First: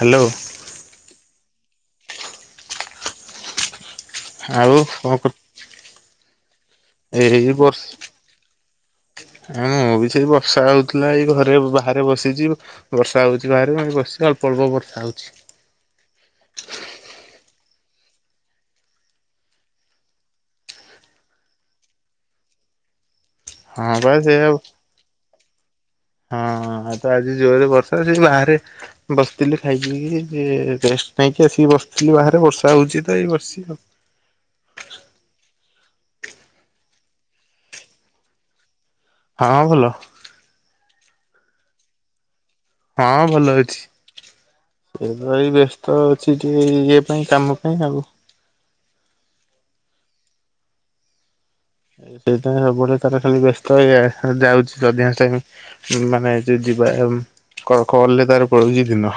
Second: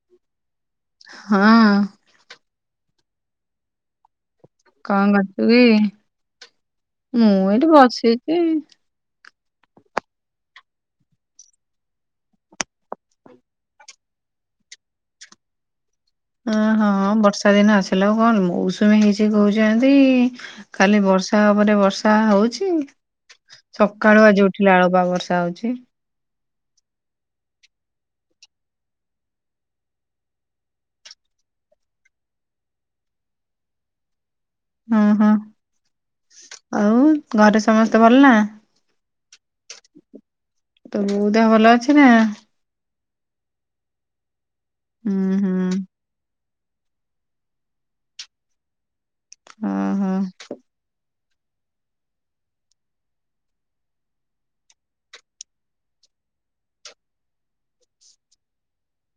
Hello ହଁ ଆଉ ଏ କଣ କରୁଛୁ କି? ମୁଁ ଏୟ ଏଇଠି ବସିଛି। ଆ ବି ସେଇ ବର୍ଷା ହଉଥିଲା ଏଇ ଘରେ ବାହାରେ ବସିଛି। ବର୍ଷା ହଉଛି ବାହାରେ ବସିିଚି ଅଳ୍ପ ଅଳ୍ପ ବର୍ଷା ହଉଛି। ଓ ହଁ ବର୍ଷା ଦିନ ଆସିଲା ଆଉ କଣ ମୌସୁମୀ ହେଇଛି କହୁଛନ୍ତି। ଖାଲି ବର୍ଷା ଉପରେ ବର୍ଷା ହଉଚି। ହଁ ବା ସକାଳୁ ଆଜି ସେଇଆ ଉଠିଲା ଆଳୁ ବା ବର୍ଷା ହଉଚି। ହଁ ଆଉ ତ ଆଜି ଜୋରେ ବର୍ଷା [unintelligible] ବାହାରେ ବସିଥିଲି ଖାଇକି ପିଇକିରି ରେଷ୍ଟ ନେଇକି ଆସିକି ବସିଥିଲି ବାହାରେ ବର୍ଷା ହଉଛି ତ ଏଇ ବସିଛି ଆଉ। ହଁ-ହଁ, ଆଉ ଘରେ ସମସ୍ତେ ଭଲ ନା? ହଁ ଭଲ। ତୋ ବୋଉ ଦେହ ଭଲ ଅଛି ନା? ହଁ ଭଲ ଅଛି, ଏବେ ହୁଁ ହେଇ ହୁଁ ବ୍ୟସ୍ତ ଅଛି। ଏ ଇଏ ପାଇଁ କାମ ପାଇଁ ଆଉ। ହଁ-ହଁ। ସେଇଥିଆଇଁ ସବୁ ବେଳେ ତାର ଖାଲି ବ୍ୟସ୍ତ ଇଆଡେ ସିଆଡେ ଯାଉଛି ଅଧିକାଂଶ ଟାଇମି। ମାନେ ଯୁ ଯିବା ଉମ୍ କଲ୍ ରେ ତାର ପଳଉଚି ଦିନ।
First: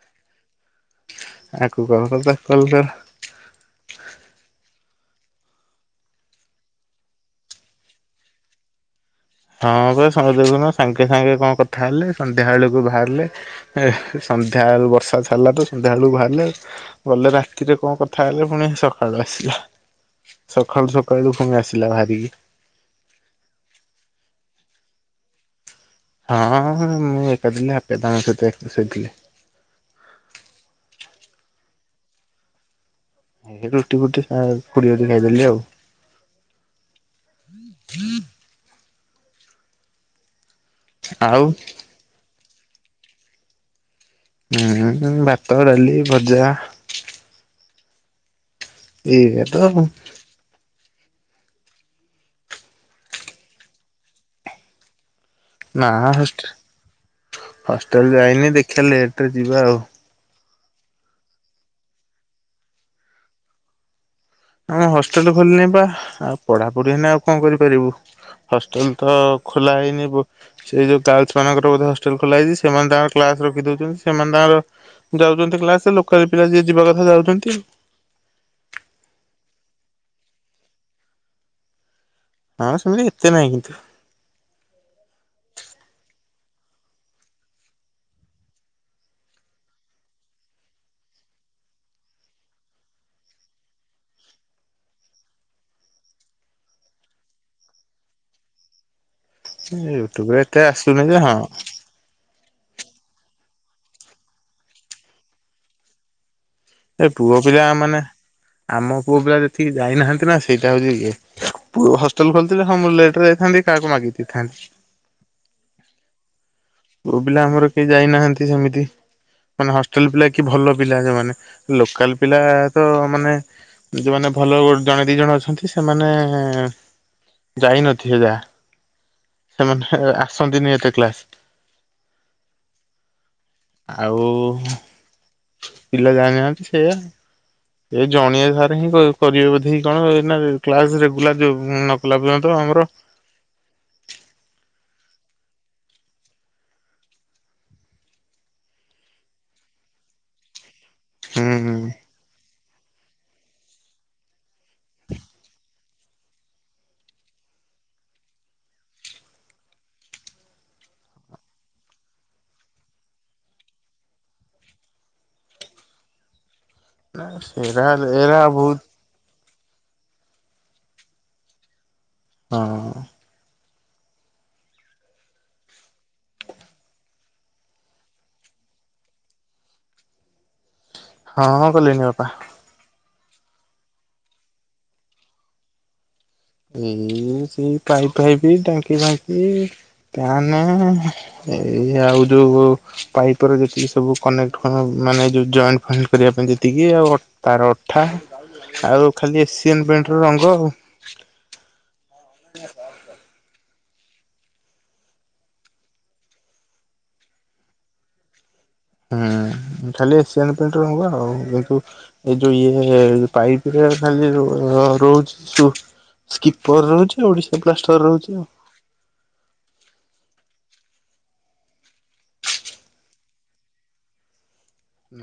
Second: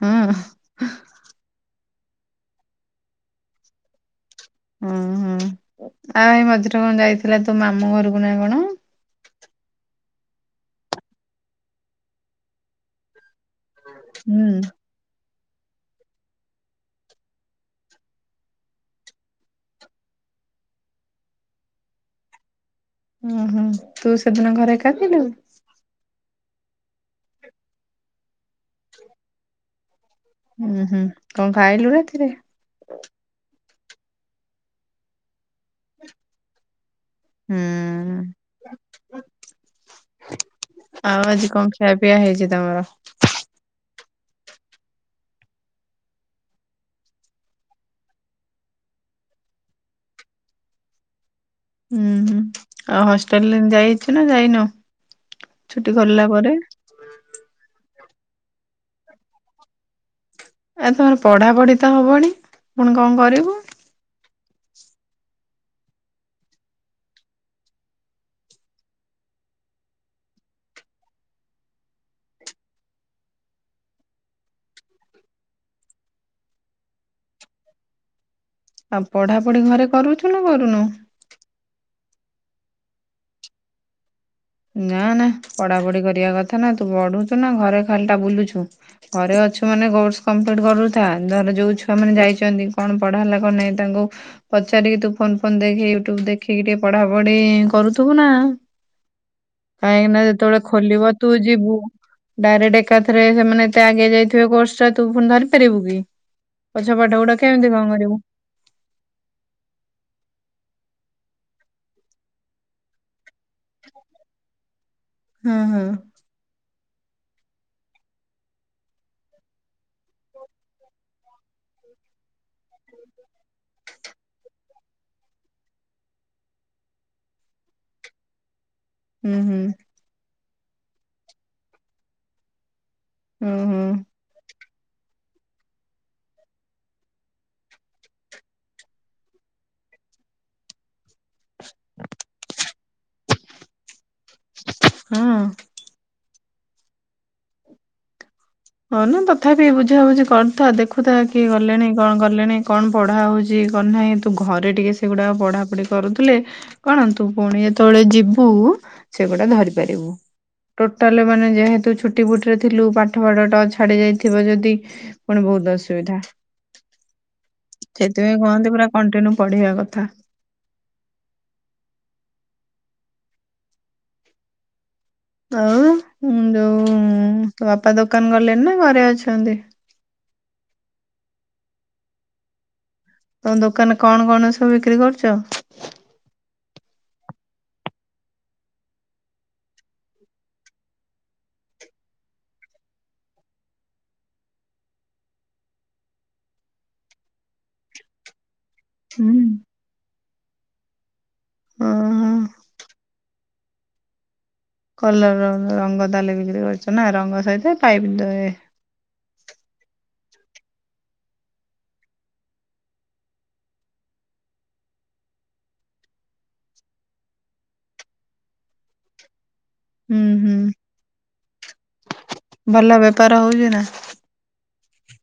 ହଁ। ଆକୁ କଲ୍ କର୍ ତାକୁ କଲ୍ କର୍। ଅଁ ହଁ ଆଉ ଏ ମଝିରେ କଁ ଯାଇଥିଲା ତୋ ମାମୁଁ ଘରକୁ ନା କଣ? ହଁ ବା ସଙ୍ଗେ ଦେଖୁନ ସାଙ୍ଗେ ସାଙ୍ଗେ କଁ କଥା ହେଲେ ସନ୍ଧ୍ୟାଅଳକୁ ବାହାରିଲେ। ଏ ହୁଁ ସନ୍ଧ୍ୟାଏଳୁ ବର୍ଷା ଛା ଲଲା ତ ସନ୍ଧ୍ୟାଆଳୁ ବାହାରିଲେ ଗଲେ ରାତିରେ କଁ କଥା ହେଲେ ପୁଣି ସକାଳୁ ଆସିଲା। ସଖାଳୁ ସକାଳୁ ପୁଣି ଆସିଲା ବାହାରିକି। ଉଁ ହୁଁ, ତୁ ସେଦିନ ଘରେ ଏକା ଥିଲୁ? ହଁ ମୁଁ ଏକା ଥିଲି। ହାପି ଦାଦାଙ୍କ ସହିତ ଏକା ଶୋଇଥିଲି। ହୁଁ-ହୁଁ, କଁ ଖାଇଲୁ ରାତିରେ? ଏ ରୁଟି ଫୁଟି ଆଏ ଖୁଡି ଘରଠି ଖାଇଦେଲି ଆଉ। ହୁଁ ଆଉ ଆଜି କଁ ଖିଆପିଆ ହେଇଚି ତମର? ହୁଁ-ହୁଁ ଭାତ, ଡାଲି, ଭଜା ଏଇଆ ତ ଆଉ। ହୁଁ-ହୁଁ ଆଉ ହଷ୍ଟେଲେ ଯାଇଛୁ ନା ଯାଇନୁ? ନା ଛୁଟି ଖୋଲିଲା ହଷ୍ଟ ପରେ ହଷ୍ଟେଲ୍ ଯାଇନି ଦେଖିଆ ଲେଟ୍ ରେ ଯିବା ଆଉ। ଏ ତମର ପଢାପଢ଼ି ତ ହବଣି ପୁଣି କଁ କରିବୁ? ଆମ ହଷ୍ଟେଲ ଖୋଲିନି ବା ଆଉ ପଢାପଢି ଏଇନା ଆଉ କଁ କରିପାରିବୁ। ହଷ୍ଟେଲ୍ ତ ଖୋଲା ହୋଇନି ବୋ ସେଇ ଯୋଉ ଗାର୍ଲ୍ସ ମାନଙ୍କର ହଷ୍ଟେଲ୍ ଖୋଲା ହେଇଚି ସେମାନେ ତାଙ୍କର କ୍ଲାସ୍ ରଖି ଦଉଛନ୍ତି ସେମାନେ ତାଙ୍କର ଯାଉଚନ୍ତି କ୍ଲାସେ ଲୋକାଲ୍ ପିଲା ଯିଏ ଯିବା କଥା ଯାଉଚନ୍ତି। ଆଁ ପଢାପଢି ଘରେ କରୁଛୁ ନା କରୁନୁ? ହଁ ସେମିତି ଏତେ ନାହିଁ କିନ୍ତୁ। ନା ନା ପଡା ପଡି କରିଆ କଥା ନା ତୁ ପଢୁଛୁ ନା ଘରେ ଖାଲି ଟା ବୁଲୁଛୁ। ଘରେ ଅଛୁ ମାନେ କୋର୍ସ କମ୍ପ୍ଲିଟ୍ କରୁଥା ଧର ଯୋଉ ଛୁଆ ମାନେ ଯାଇଚନ୍ତି କଣ ପଢା ହେଲା କଁ ନାଇଁ ତାଙ୍କୁ ପଚାରିକି ତୁ ଫୋନ୍ ଫୋନ୍ ଦେଖି ୟୁଟ୍ୟୁବ୍ ଦେଖିକି ଟିକେ ପଢାପଢି କରୁଥିବୁ ନା। କାଇଁକି ନା ୟୁଟ୍ୟୁବରେ ଏତେ ଯେତେବେଳେ ଆସୁନି ଖୋଲିବ ଯେ ତୁ ହଁ ଯିବୁ। ଡାଇରେକ୍ଟ ଏକାଥରେ ସେମାନେ ଏତେ ଆଗେଇ ଯାଇଥିଏ କୋର୍ସ ଟା ତୁ ଫୁଣି ଧରି ପାରିବୁ କି ପଛ ଏ ପାଠ ପୁଅ ଗୁଡା ପିଲା କେମିତି କଁ ମାନେ କରିବୁ? ଆମ ପୁଅ ପିଲା ଯେତିକି ଯାଇନାହାନ୍ତି ନା ସେଇଟା ହଉଚି ଇଏ ପୁ ହଷ୍ଟେଲ୍ ଖୋଲିଥିଲେ ହଁଁ ମୁଁ ଲେଟ୍ ରେ ଯାଇଥାନ୍ତି କାଆକୁ ମାଗି ଦେଇଥାନ୍ତି। ହୁଁ-ହୁଁ। ପୁଅ ପିଲା ଆମର କେହି ଯାଇନାହାନ୍ତି ସେମିତି। ମାନେ ହଷ୍ଟେଲ ପିଲା କି ଭଲ ପିଲା ସେମାନେେ ଲୋକାଲ୍ ପିଲା ତ ମାନେ ଯେଉମାନେ ଭଲ ଜଣେ ଦିଇ ଜଣ ଅଛନ୍ତି ସେମାନେ ଯାଇନଥିଲେ ଯାହା। ହୁଁ ହୁଁ ସେମାନେ [unintelligible] ଆସନ୍ତିନି ଏତେ କ୍ଲାସ୍। ହୁଁ ହୁଁ ଆଉ ପିଲା ଜାଣିନାହାନ୍ତି ସେୟା। ଏ ଜଣିଏ ସାର ହିଁ କରିବେ ବୋଧେ କଣ ନା କ୍ଲାସ୍ ରେଗୁଲାର [unintelligible] ମୁଁ ନକଲା ପର୍ଯ୍ୟନ୍ତ ଆମର ହଁ। ହଉ ନା ତଥାପି ବୁଝାବୁଝି କରୁଥା ଦେଖୁଥା କିଏ ହୁଁ ଗଲେଣି କଣ ଗଲେଣି କଣ ପଢ଼ା ହଉଚି କଣ ନାହିଁ ତୁ ଘରେ ଟିକିେ ସେଗୁଡ଼ାକ ପଢ଼ାପଢ଼ି କରୁଥିଲେ କଣ ତୁ ପୁଣି ଯେତବେଳେ ଯିବୁ ସେଗୁଡା ଧରି ପାରିବୁ। ଟୋଟାଲି ମାନେ ଯେହେତୁ ଛୁଟି ବୁଟିରେ ଥିଲୁ ପାଠପଢା ଟଚ୍ ଛାଡ଼ି ଯାଇଥିବ ଯଦି ପୁଣି ବହୁତ୍ ଅସୁବିଧା। ସେରା ଏରା ସେଥିପାଇଁ କୁହନ୍ତି ବହୁତ ପୁରା କଣ୍ଟିନ୍ୟୁ ପଢିବା କଥା। ହଁ। ଆଉ ଯୋଉ ତୋ ବାପା ଦୋକାନ୍ ଗଲେଣି ନା ଘରେ ଅଛନ୍ତି? ହଁ ଗଲେଣିି ବାପା। ତମ ଦୋକାନରେ କଣ-କଣ ସବୁ ବିକ୍ରି କରୁଚ? ଉ ସେଇ ପାଇପ୍ ଫାଇପ୍ ଟାଙ୍କି ଫାଙ୍କି ଫ୍ୟାନ୍ ଏଇ ଆଉ ଯୋଉ ପାଇପ୍ ର ଯେତିକି ସବୁ କନେକ୍ଟ ମାନେ ଜଏଣ୍ଟ ଫଏଣ୍ଟ କରିବା ପାଇଁ ଯେତିକି ଆଉ ତାର [unintelligible] ହୁଁ। ଖାଲି ଏସିଆନ୍ ପେଣ୍ଟର ରଙ୍ଗ ଆଉ। ହୁଁ-ହୁଁ। [inaudible] କଲର ର ରଙ୍ଗ ତାଲେ ବିକ୍ରି କରୁଚ ନା ରଙ୍ଗ ସହିତ ପାଇପ ଦେ ହୁଁ ଖାଲି ଏସିଆନ୍ ପ୍ରିଣ୍ଟି ରଙ୍ଗ ଆଉ [unintelligible] ଏ ଯୋଉ ଇଏ ପାଇପ୍ ରେ ଖାଲି ରହୁଚି ସ୍କିପର ରହୁଚି ଆଉ ଓଡିଶା [unintelligible] ରହୁଚି ଆଉ। ହୁଁ। ହୁଁ ଭଲ ବେପାର ହଉଚି ନା।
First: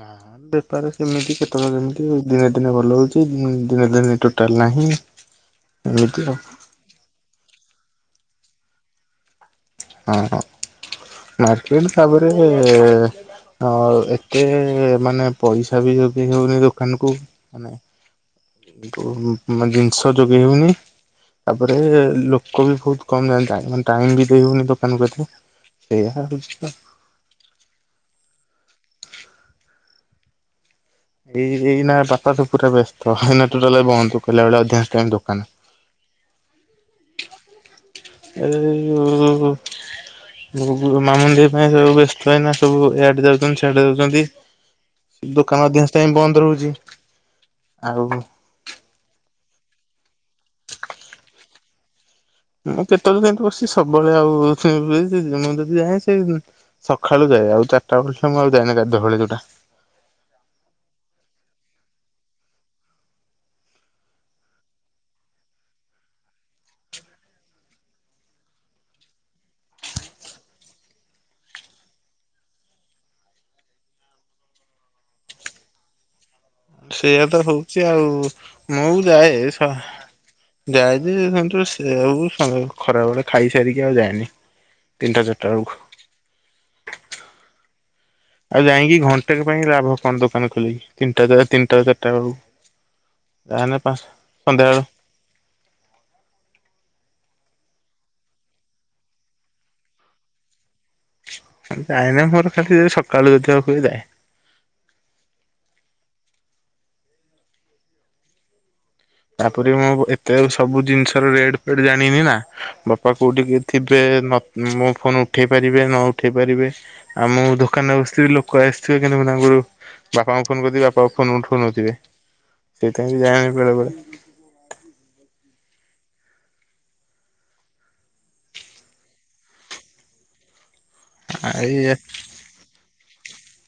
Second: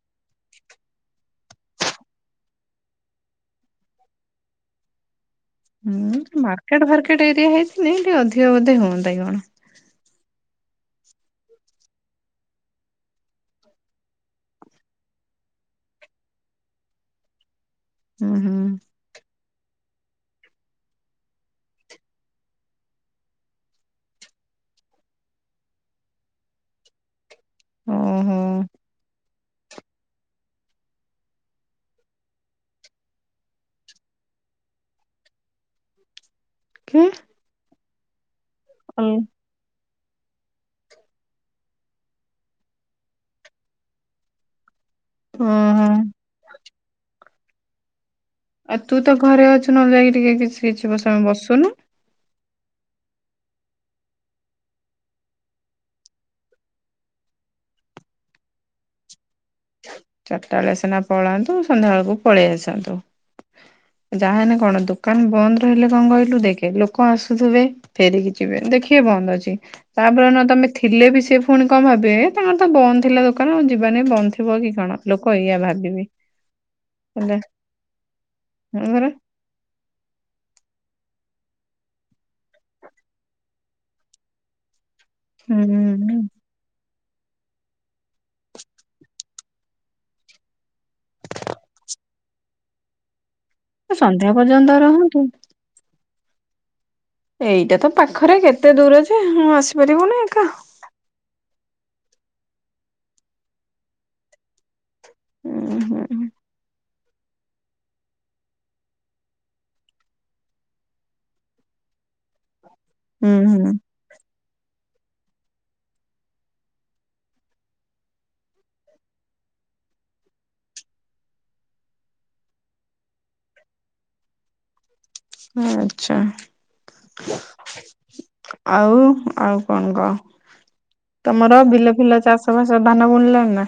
ନା। ବେପାର ସେମିତି କେତବେଳେ କେମିତି ଦିନେ-ଦିନେ ଭଲ ହଉଚି ଦିନେ-ଦିନେ ଟୋଟାଲ୍ ନାହିଁ ହୁଁ ଏମିତି ଆଉ। ମାର୍କେଟ ଫାର୍କେଟ ଏରିଆ ହେଇଥିଲେ ଟିକେ ଅଧିକ ବୋଧେ ହୁଅନ୍ତା କି କଣ। ହଁ-ହଁ ମାର୍କେଟ୍ ତାପରେ ହଁ ଏତେ ମାନେ ପଇସା ବି ଯୋଗେ଼ଇ ହଉନି ଦୋକାନକୁ ମାନେ ହୁଁ-ହୁଁ। [unintelligible] ଜିନିଷ ଯୋଗେଇ ହଉନି ତାପରେ ଲୋକ ବି ବହୁତ୍ କମ୍ ଯାଆନ୍ତି ଟାଇମ୍ ବି ଦେଇହଉନି ଦୋକାନ ପ୍ରତି ସେଇଆା ହଉଚି ତ ହୁଁ-ହୁଁ। ଏଇ ଏଇନା ବାପା ତ ପୁରା ବ୍ୟସ୍ତ ଏଇନା ଟୋଟାଲ୍ ବନ୍ଦ ଅଧିକାଂଶ ଟାଇମ୍ ଦୋକାନ [unintelligible] ଅଲ- [unintelligible] ମାମୁନି ଦେଇ ପାଇଁ ସବୁ ବ୍ୟସ୍ତ ଏଇନା ସବୁ ଇଆଡେ ଯାଉଚନ୍ତି ସିଆଡେ ଯାଉଚନ୍ତି। ଦୋକାନ ଓହୋ। ଅଧିକାଂଶ ଟାଇମ ବନ୍ଦ ରହୁଛି ଆଉ ଆଉ ତୁ ତ ଘରେ ଅଛୁ ନହେଲେ ଯାଇକି ଟିକେ କିଛି ସମୟ ବସୁନୁ। ମୁଁ କେତେବେଳେ କେମିତି ବସୁଚି ସବୁବେଳେ ଆଉ ମୁଁ ଯଦି ଯାଏ ସେ ସଖାଳୁ ଯାଏ ଆଉ ଚାରିଟାବେଳେ ମୁଁ ଆଉ ଯାଏନି ଗାଧୁଆବେଳେ ଯୋଉଟା। ଚାରିଟାବେଳେ ସିନା ପଳାନ୍ତୁ ସନ୍ଧ୍ୟାବେଳକୁ ପଳେଇ ଆସନ୍ତୁ। ଯାହା ହେଲେ କଣ ଦୋକାନ ବନ୍ଦ ରହିଲେ କଣ କହିଲୁ ଦେଖେ ଲୋକ ଆସୁଥିବେ ଫେରିକି ଯିବେ ଦେଖିବେ ବନ୍ଦ ଅଛି। ତାପରେ ନ ତମେ ଥିଲେ ବି ସେ ଫୁଣି କଣ ଭାବିବେ ତାଙ୍କର ତ ବନ୍ଦ ଥିଲା ଦୋକାନ ଆଉ ଯିବାନି ବନ୍ଦ ଥିବ କି କଣ। ଲୋକ ଏଇଆ ଭାବିବେ। ସେଇଆ ହେଲା ତ ହଉଛି ଆଉ, ହଁ ମୁଁ ପରା। ଯାଏ ହଁ ଯାଏଯେ ସେ ସେଉ ଖରାବେଳେ ଖାଇସାରିକି ଆଉ ଯାଏନି। ତିନିଟା ଚାରିଟା ହୁଁ ବେଳକୁ ହୁଁ। ଆଉ ଯାଇକି ଘଣ୍ଟେକ ପାଇଁ ଲାଭ କଣ ଦୋକାନ ଖୋଲିକି ତିନି ଟା ତିନିଟା ଚାରିଟାବେଳକୁ ଯାହା ହେଲେ ପା ସନ୍ଧ୍ୟା ପର୍ଯ୍ୟନ୍ତ ସନ୍ଧ୍ୟାବେଳ ରହନ୍ତୁ। ଏଇଟା ତ ପାଖରେ କେତେ ଦୂରଯେ ହଁ ଆସିପାରିବୁନି ଏକା। ଯାଏନି ମୋର ଖାଲି ଯଦି ସକାଳୁ ଦେଖିବାକୁ ଯାଏ। ହୁଁ ହୁଁ। ତାପରେ ମୁଁ ଏତେ ସବୁ ଜିନିଷର ରେଟ ଫେଟ ଜାଣିନି ନା ବାପା ହୁଁ କୋଉଠି କି ହୁଁ। ଥି ବେ ନଥି ମୋ ଫୋନ ଉଠେଇ ପାରିବେ ନ ଉଠେଇ ପାରିବେ। ଆମ ଦୋକାନରେ ବସିଥିବି ଲୋକ ଆସିଥିବେ କିନ୍ତୁ ମୁଁ ତାଙ୍କୁ ବାପାଙ୍କୁ ଫୋନ କରୁଥିବି ବାପା ଫୋନ ଉଠଉନଥିବେ ସେଇଥିପାଇଁ ଯାଏନି ବେଳେ ବେଳେ। ଆଚ୍ଛା [unintelligible] ଆଉ ଆଉ କଣ କଅ? ତମର ବିଲ ଏଇ ଫିଲ ଚାଷବାସ ଧାନ ବୁଣିଲଣି ନା?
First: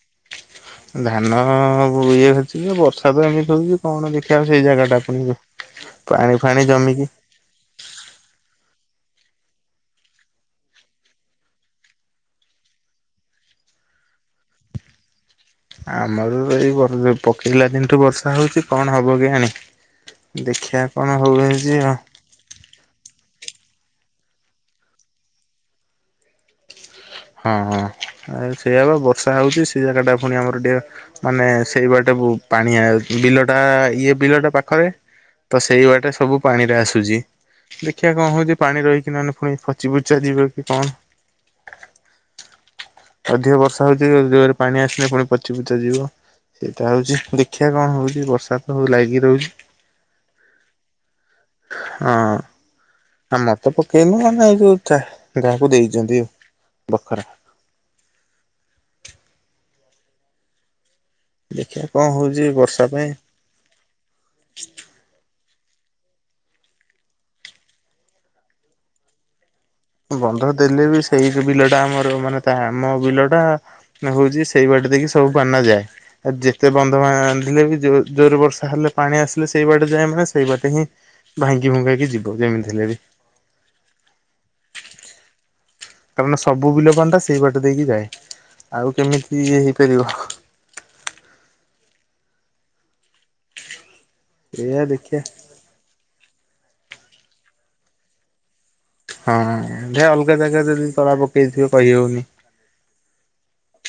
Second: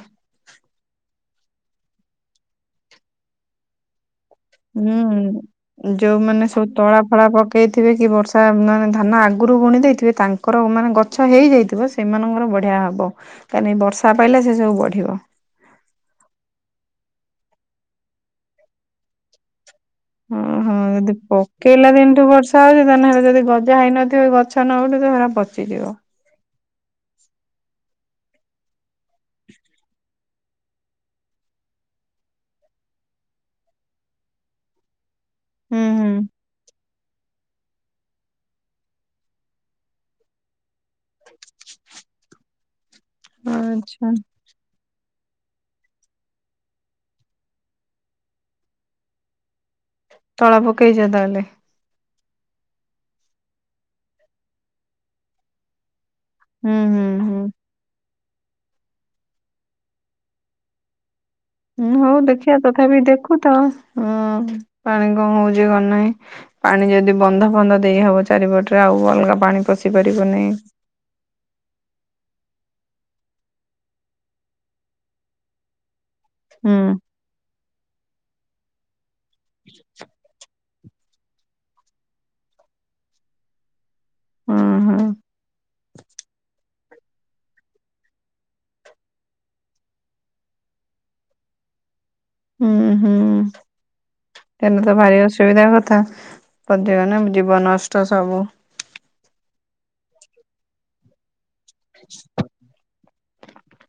ଧାନ ବୁଣିବ କିଏ ବର୍ଷା ତ ଏମିତି ହଉଛି। କଣ ଦେଖିବା ସେଇ ଜାଗାଟା କୁ ହୁଁ ପାଣି ଫାଣି ଜମିଚି। ହେଇଥିବେ କି ବର୍ଷା ମାନେ ଧାନ ଆଗରୁ ବୁଣି ଦେଇଥିବେ ତାଙ୍କର ମାନେ ଗଛ ହେଇଯାଇଥିବ ସେ ସେମାନଙ୍କର ବଢ଼ିଆ ହବ କାହିଁ ବର୍ଷା ପାଇଲା ସେ ସବୁ ବଢିବ। ଆମର ଏଇ ପକେଇଲା ଦିନଠୁ ବର୍ଷା ହଉଛି କଣ ହବ କେଜାଣି। ଅ ହଁ ଦେଖିବା କଣ ଯଦି ହଉଛି ପକେଇଲା ଆଉ। ଦିନଠୁ ବର୍ଷା [unintelligible] ଧାନ ଯଦି ଗଜା ହେଇନଥିବ ଗଛ ନ ଉଠିବ ସେଗୁଡ଼ାକ ପଚିଯିବ। ହଁ ହଁ ସେଇଆ ବା ବର୍ଷା ହଉଛି ସେ ଜାଗା ଟା ପୁଣି ଆମର ଟିକେ ମାନେ ସେଇ ବାଟ କୁ ପାଣି ଆଉଚି ବିଲଟା ଇଏ ବିଲଟା ପାଖରେ। ତ ସେଇ ହୁଁ ହୁଁ ବାଟେ ସବୁ ପାଣିରେ ଆସୁଛି। ଦେଖିବା କଣ ହଉଛି ପାଣି ରହିକି ନହେଲେ ଫୁଣି ପଚି ପୁଚା ଯିବେ କି କଣ। ଅଧିକ ବର୍ଷା ଆଚ୍ଛା ହଉଛି ଯୋରେ ପାଣି ଆସିଲେ ପୁଣି ପଚିପୁଚା ଯିବ। ସେଇଟା ହଉଛି ଦେଖିବା କଣ ହଉଛି ବର୍ଷା ତ ଲାଗି ରହୁଛି। ତଳା ପକେଇଛ ତାହେଲେ? ହଁ ଆମର ତ ପକେଇନୁ ଆମେ ଏଇ ଯୋଛା କାହାକୁ ଦେଇଛନ୍ତି। ହୁଁ ହୁଁ। [unintelligible] ହୁଁ ଦେଖିବା ହୁଁ କଣ ହଉ ହଉଛି ଦେଖିଆ ବର୍ଷା ତଥାପି ପାଇଁ ଦେଖୁଥାଅ ହଁ ପାଣି କଣ ହଉଛି କଣ ନାହିଁ। ପାଣି ଯଦି ବନ୍ଧ ଫନ୍ଧ ଦେଇହବ ଚାରିପଟରେ ଆଉ ଅଲଗା ପାଣି ପଶି ପାରିବନି ବନ୍ଧ ଦେଲେ ବି ସେଇ ଯୋଉ ବିଲ ଟା ଆମର ମାନେ ତା ଆମ ବିଲ ଟା ଏ ହେଉଛି ସେଇ ବାଟ ଦେଇକି ସବୁ ପାଣିଟା ଯାଏ ଆଉ ଯେତେ ହୁଁ ବନ୍ଧ ବାନ୍ଧିଲେ ବି ଜୋର ବର୍ଷା ହେଲେ ପାଣି ଆସିଲେ ସେଇ ବାଟେ ଯାଏଁ ମାନେ ସେଇ ବାଟେ ହିଁ ଭାଙ୍ଗି ଭୁଙ୍ଗାକି ଯିବ ଯେମିତି ହେଲେ ବି। ଉଁ ହୁଁ। କାରଣ ସବୁ ବିଲ ପାଣି ଟା ସେଇ ବାଟ ଦେଇକି ଯାଏ ଆଉ କେମିତି ହେଇପାରିବ। ହୁଁ ହୁଁ। ସେ ଏଇଆ ଦିନ ତା ଭାଇ ଦେଖିଆ ଆସିବ। ଏଇବାଗିଆ କଥା ପଦିବନା ଜୀବ ନଷ୍ଟ ସବୁ। ହଁ ଜା ଅଲଗା ଜାଗା ଯଦି ତଳା ପକେଇଥିବେ କହି ହଉନି।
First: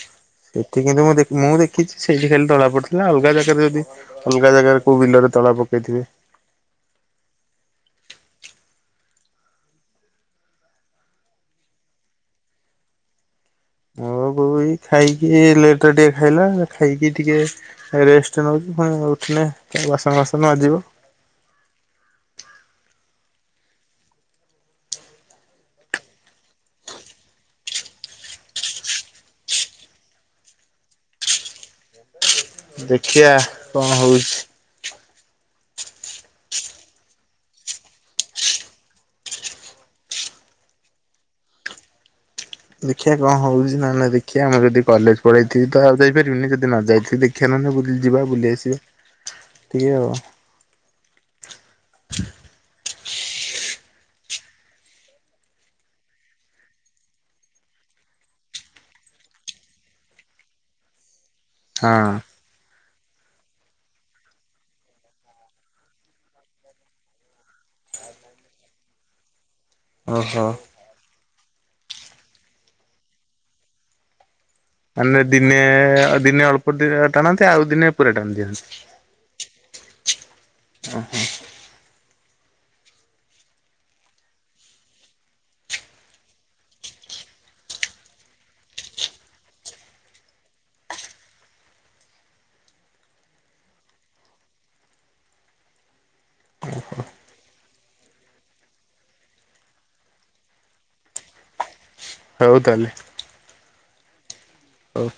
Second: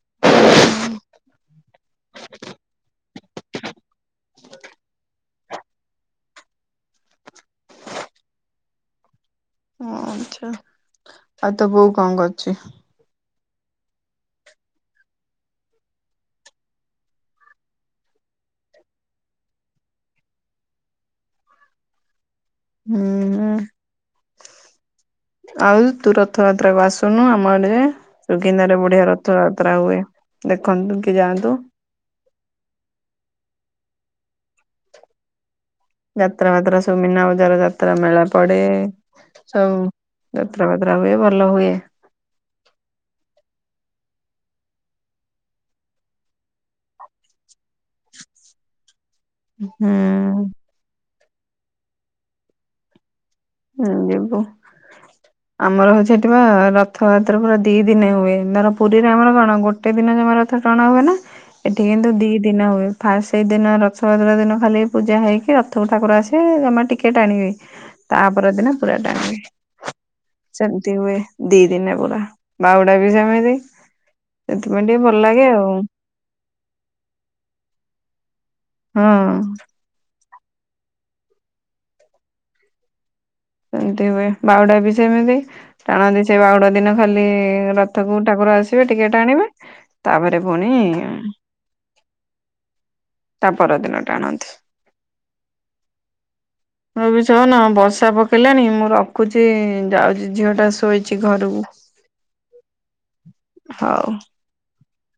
ସେଠି କିନ୍ତୁ ମୁଁ ଦେଖନି ମୁଁ ଦେଖିଛି ସେଇଠି ଖାଲି ତଳା ପଡିଥିଲା। ନାଁ ଅଲଗା ଜାଗାରେ ଯଦି ଅଲଗା ଜାଗାରେ କୋଉଁ ବିଲରେ ତଳା ପକେଇଥିବେ। ଓ ଆଚ୍ଛା ଆଉ ତୋ ବୋଉ କଣ କରୁଛି? ମୋ ବୋଉ ଏଇ ଖାଇକି ଲେଟରେ ଟିକେ ଖାଇଲା ଖାଇକି ଟିକେ ରେଷ୍ଟ ନେଉଛି ପୁଣି ଉଠିଲେ ବାସନ ବାସନ ମାଜିବ। ହୁଁ ଉଁ। ଆଉ ତୁ ରଥଯାତ୍ରା କୁ ଆସୁନୁ ଆମ ଆଡେ ସୁକିନ୍ଦାରେ ବଢିଆ ରଥଯାତ୍ରା ହୁଏ। ଦେଖନ୍ତୁ କି ଯାଆନ୍ତୁ। ଦେଖିବା କଣ ହଉଛି? ଯାତ୍ରା ମାତ୍ରା ସବୁ ମିନା ବଜାର ଯାତ୍ରା ମେଳା ପଡେଏ। ଆଉଁ ଯାତ୍ରା ଫାତ୍ରା ହୁଏ ଭଲ ହୁଏ। ଦେଖିିବା କଣ ହଉଛି ନାଁ ନାଁ ଦେଖିବା ଆମେ ଯଦି କଲେଜ ପଳେଇଥିବି ତ ଆଉ ଯାଇପାରିବିନି ଯଦି ନ ଯାଇଥିବି ଦେଖି ଖେନନେ ବୁଲି ଯିବା ବୁଲି ଆସିବା। ହୁଁ। ଟିକେ ଆଉ ହୁଁ ଯିବୁ। ଆମର ହଉଛି ସେଠିଁ ବା ରଥଯାତ୍ରା ପୁରା ଦି ଦିନେ ହୁଏ ଧର ପୁରୀରେ ଆମର କଣ ଗୋଟେ ଗୋଟେ ଦିନ ଜମା ରଥ ଟଣା ହୁଏ ନାଁ ଏଠି ହଁ କିନ୍ତୁ ଦି ଦିନ ହୁଏ ଫାଷ୍ଟ ସେଇଦିନ ରଥଯାତ୍ରା ଦିନ ଖାଲି ପୂଜା ହେଇକି ରଥ ଠାକୁର ଆସିବେ ଜମା ଟିକେ ଟାଣିବେ। ତାପର ଦିନ ପୁରା ଟାଣିବେ। ଓ ହୋ। ସେମିତି ହୁଏ ଦି ଦିନେ ପୁରା ବାହୁଡା ବି ସେମିତି। ସେଥିପାଇଁ ଟିକେ ଭଲ ମାନେ ଲାଗେ ଦିନେ ଆଉ ଦିନେ ଅଳ୍ପ ଟିକେ ଟାଣନ୍ତି ଆଉ ଦିନେ ପୁରା ଟାଣି ଦିଅନ୍ତି। ହଁ। ଓ ହୋ। ସେମିତି ହୁଏ ବାହୁଡା ବି ସେମିତି। ଟାଣନ୍ତି ସେ ବାହୁଡ଼ା ଦିନ ଖାଲି ରଥକୁ ଠାକୁର ଆସିବେ ଟିକେ ଟାଣିବେ। ତାପରେ ପୁଣିଇଏ। ତା ପରଦିନ ଟା ଆଣନ୍ତୀ। ମୁଁ ବି ଯୋଉଁ ନୁହଁ ବର୍ଷା ପ ପକେଇ ଲାଣି ମୁଁ ରଖୁଛି ଯାଉଛି ଝିଅ ଟା ଶୋଇଛି ଘରକୁ। ହଉ ତାହଲେ। ହଉ। ଓଉଁ।